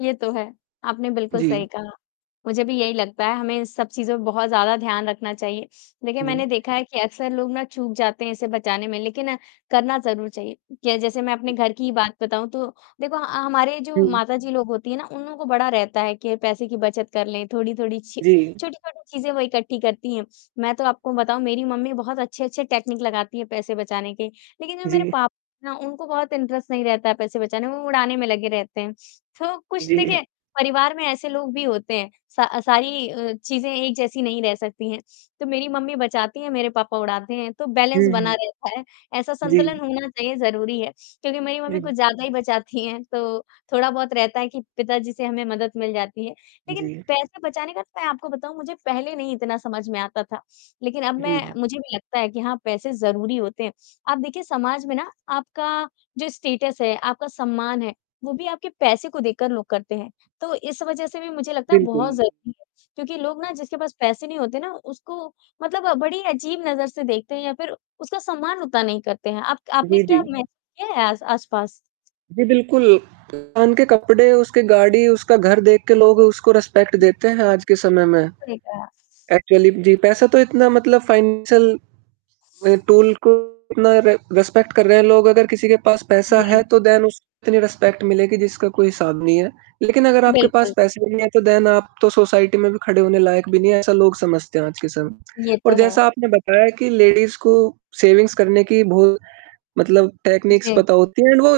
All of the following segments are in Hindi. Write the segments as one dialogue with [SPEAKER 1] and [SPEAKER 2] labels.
[SPEAKER 1] ये तो है, आपने बिल्कुल
[SPEAKER 2] जी।
[SPEAKER 1] सही कहा, मुझे भी यही लगता है, हमें इन सब चीज़ों पे बहुत ज़्यादा ध्यान रखना चाहिए देखिए
[SPEAKER 2] जी।
[SPEAKER 1] मैंने देखा है कि अक्सर लोग ना चूक जाते हैं इसे बचाने में लेकिन करना ज़रूर चाहिए, जैसे मैं अपने
[SPEAKER 2] जी।
[SPEAKER 1] घर की ही बात बताऊँ तो देखो ह हमारे जो
[SPEAKER 2] हुँ, हुँ।
[SPEAKER 1] माताजी लोग होती हैं ना, उन लोगों को बड़ा रहता है कि पैसे की बचत कर लें, थोड़ी-थोड़ी छ
[SPEAKER 2] जी।
[SPEAKER 1] छोटी-छोटी चीज़ें वो इकट्ठी करती हैं। मैं तो आपको बताऊँ मेरी मम्मी बहुत अच्छे-अच्छे टेक्निक लगाती है पैसे बचाने के, लेकिन जो मेरे
[SPEAKER 2] जी।
[SPEAKER 1] पापा हैं उनको बहुत इंटरेस्ट नहीं रहता है पैसे बचाने में, वो उड़ाने में लगे रहते हैं, तो कुछ
[SPEAKER 2] जी।
[SPEAKER 1] देखिए परिवार में ऐसे लोग भी होते हैं, स सारी अ, चीज़ें एक जैसी नहीं रह सकती हैं, तो मेरी मम्मी बचाती हैं, मेरे पापा उड़ाते हैं, तो बैलेंस
[SPEAKER 2] हुँ, हुँ।
[SPEAKER 1] बना रहता है। ऐसा संतुलन
[SPEAKER 2] जी।
[SPEAKER 1] होना चाहिए ज़रूरी है क्योंकि मेरी मम्मी
[SPEAKER 2] दीं
[SPEAKER 1] कुछ ज़्यादा ही बचाती हैं तो थोड़ा-बहुत रहता है कि पिताजी से हमें मदद मिल जाती है, लेकिन
[SPEAKER 2] जी।
[SPEAKER 1] पैसे बचाने का तो मैं आपको बताऊँ मुझे पहले नहीं इतना समझ में आता था, लेकिन अब
[SPEAKER 2] जी,
[SPEAKER 1] मैं
[SPEAKER 2] जी।
[SPEAKER 1] मुझे भी लगता है कि हाँ, पैसे ज़रूरी होते हैं। आप देखिए समाज में ना आपका जो स्टेटस है, आपका सम्मान है वो भी आपके पैसे को देखकर लोग करते हैं, तो इस वज़ह से भी मुझे लगता है
[SPEAKER 2] बिल्कुल।
[SPEAKER 1] बहुत ज़रूरी है क्योंकि लोग ना जिसके पास पैसे नहीं होते ना उसको मतलब बड़ी अजीब नज़र से देखते हैं या फ़िर उसका सम्मान उतना नहीं करते हैं। आप आपने
[SPEAKER 2] जी,
[SPEAKER 1] क्या
[SPEAKER 2] जी।
[SPEAKER 1] महसूस किया है आस आसपास?
[SPEAKER 2] जी, बिल्कुल उनके कपड़े, उसकी गाड़ी, उसका घर देख के लोग उसको रिस्पेक्ट देते
[SPEAKER 1] जी।
[SPEAKER 2] हैं आज के समय में,
[SPEAKER 1] सही कहा।
[SPEAKER 2] एक्चुअली जी, पैसा तो इतना मतलब फ़ाइनेंशियल टूल को उतना रि रिस्पेक्ट कर रहे हैं लोग, अगर किसी के पास पैसा है
[SPEAKER 1] जी।
[SPEAKER 2] तो देन उसके लिये रिस्पेक्ट मिलेगी जिसका कोई हिसाब नहीं है, लेकिन अगर आपके पास
[SPEAKER 1] बिल्कुल।
[SPEAKER 2] पैसे नहीं हैं तो देन आप तो सोसाइटी में भी खड़े होने लायक भी नहीं है ऐसा लोग समझते हैं आज के समय में
[SPEAKER 1] ये
[SPEAKER 2] और
[SPEAKER 1] तो है।
[SPEAKER 2] जैसा आपने बताया कि लेडीज़ को सेविंग्स करने की बहुत मतलब टेक्निक्स
[SPEAKER 1] जी।
[SPEAKER 2] पता होती हैं एंड वो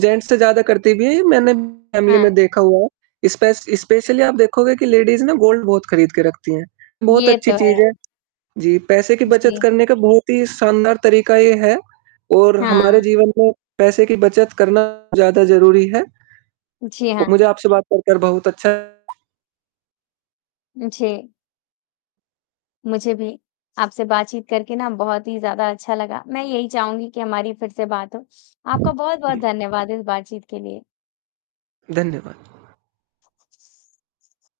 [SPEAKER 2] जेंट्स से ज़्यादा करती भी है। ये मैंने फ़ैमिली
[SPEAKER 1] हाँ।
[SPEAKER 2] में देखा हुआ है, स्पेश स्पेशली आप देखोगे कि लेडीज़ ना गोल्ड बहुत खरीद के रखती हैं, बहुत
[SPEAKER 1] ये
[SPEAKER 2] अच्छी
[SPEAKER 1] तो है।
[SPEAKER 2] चीज़ है। जी, पैसे की बचत
[SPEAKER 1] जी।
[SPEAKER 2] करने का बहुत ही शानदार तरीका ये है और
[SPEAKER 1] हाँ।
[SPEAKER 2] हमारे जीवन में पैसे की बचत करना ज़्यादा ज़रूरी है।
[SPEAKER 1] जी,
[SPEAKER 2] मुझे
[SPEAKER 1] हाँ।
[SPEAKER 2] आपसे बात कर, कर बहुत अच्छा
[SPEAKER 1] जी। मुझे भी आपसे बातचीत करके ना बहुत ही ज़्यादा अच्छा लगा। मैं यही चाहूँगी कि हमारी फ़िर से बात हो। आपका बहुत-बहुत धन्यवाद इस बातचीत के लिए।
[SPEAKER 2] धन्यवाद।